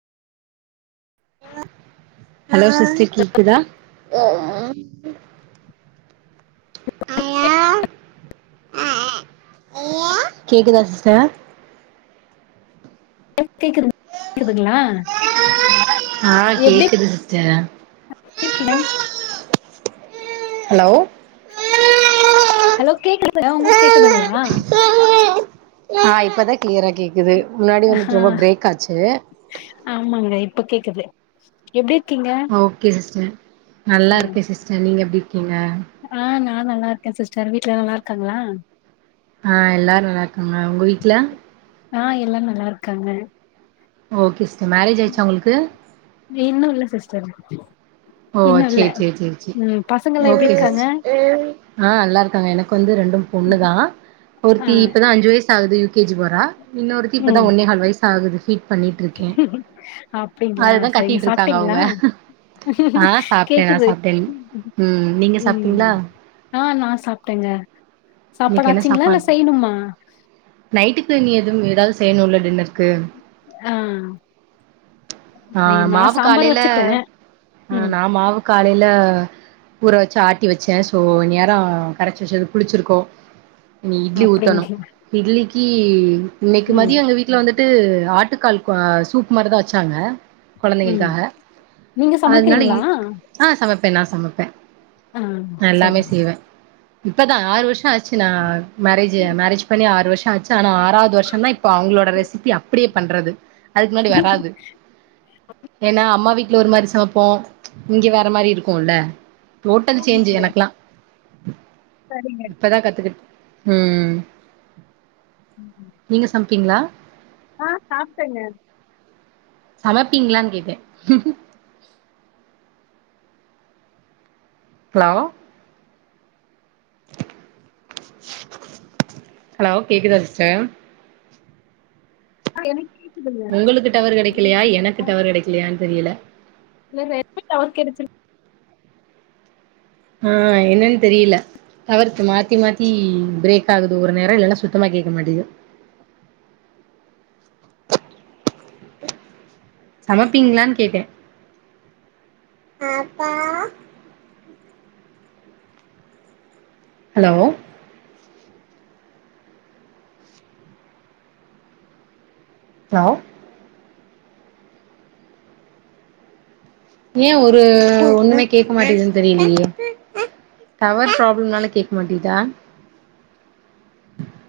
hello sister கேக்குதா கேக்குதா sister ஆ கேக்குது கேக்குதுங்களா ஆ கேக்குது சிஸ்டர் ஆ கேக்கல ஹலோ ஹலோ கேக்குதுங்க உங்களுக்கு கேக்குதுங்களா ஆ இப்பதா க்ளியரா கேக்குது முன்னாடி ஆ வந்துட்டு ரொம்ப பிரேக் ஆச்சு ஆமாங்க இப்ப கேக்குது எப்டி இருக்கீங்க ஓகே சிஸ்டர் நல்லா ஆ இருக்கே சிஸ்டர் நீங்க எப்டி இருக்கீங்க ஆ நா நல்லா இருக்கே சிஸ்டர் வீட்ல எல்லாரு நல்லா ருக்காங்களா ஆ எல்லாரு நல்லா இருக்காங்க உங்க வீட்ல ஆ எல்லாரு நல்லா இருக்காங்க ஓகே சிஸ்டர் மேரேஜ் ஆயிருச்சா உங்களுக்கு இ இன்னு இல்ல சிஸ்டர் ஓ இன்னு இல்ல சேரி சேரி சேரி சேரி ம் பசங்கல்லா எப்டி ஓகே இருக்காங்க சிஸ் ஆ நல்லா இருக்காங்க எனக்கு வந்து ரெண்டு பொண்ணு தா ஆ ஒருத்தி இப்பதா அஞ்சு வயசு ஆகுது யூ கே ஜி போறா இன்னொருத்தி இப்பதா ம் ஒன்னே கால் வயசு ஆகுது ஃபீட் பண்ணிட்டு ருக்கே அப்டிங்களா அதுதா சரிங்க கத்திட்டு இருக்காங்க சாப்ட்டீங்களா அவுங்க ஆ சாப்ட்டே நா கேக்குது சாப்ட்டே ம் நீங்க சாப்ட்டீங்களா ம் ஆ நா சாப்ட்டேங்க சாப்பாடு இன்னைக்கி என்ன ஆச்சுங்களா இல்ல சாப்பாடு செய்யணுமா நைட்டுக்கு நீ எதும் எதாவது செய்யணுல டின்னருக்கு ஆ ஆ நா மாவு சாம்பார் காலேல வச்சுட்டே ஆ ம் நா மாவு காலேல ஊற வச்சு ஆட்டி வச்சே சோ இந்நேரோ கரச்சு வச்சது புளிச்சிருக்கு நீ இட்லி ஊத்தணு அப்டிங்க இட்லிக்கி இன்னைக்கி ம் மதியோ எங்க வீ ட்ல வந்துட்டு ஆட்டுக்கால் கொ சூப் மாரி தா வச்சாங்க ம் கொழந்தைகளுக்காக நீங்க அதனால இ சமைக்கிறீங்களா ஆ சமைப்பே நா சமைப்பே ஆ ந சரி எல்லாமே செய்வே இப்பதா ஆறு வருஷோ ஆச் சுனா நா மேரேஜ் மேரேஜ் பண்ணி ஆறு வருஷோ ஆச்சு தானா ஆனும் ஆறாவது வருஷம் தானா ஆறாது வர்ஷ இப்போ அவுங்களோட ரெசிபி அப்டியே பண்றது அதுக்கு முன்னாடி வராது ஏனா அம்மா வீட்ல ஒரு மாரி சமப்போ இங்க வேற மாரி இருக்குல டோட்டல் சேஞ்ச் ஆமாங்க எனக்கெல்லா சரிங்க இப்பதா கத்துக்கிட்டு ம் ம் ஹு நீங்க சம்ப்பீங்ளா ஆ சாப்டங்க சமப்பீங்லான் கேட்டே ஹலோ ஹலோ கேக்குதா சிஸ்ட அ எனி உங்களுக்கு டவர் கெடக்கலையா எனக்கு டவர் கெடக்கலையான் தெரியல [unintelligible] எப்ப டவர் கெடச்சிர்க் அ அ என்னன் தெரியில்ல தவர்க்கு மாத்தி மாத்தி பிரேக் ஆகுது ஒரு நேரோ இல்லன்னா சுத்தமா கேக்க மாட்டேது சமப்பீங்ளான் கேட்டே ஆப்பா ஹலோ லோ ஏ ஒரு ஒன்னுமே கேக்க மாட்டேதுன் தெரியிலியே டவர் ப்ராப்ளம்னால கேக்க மாட்டிதா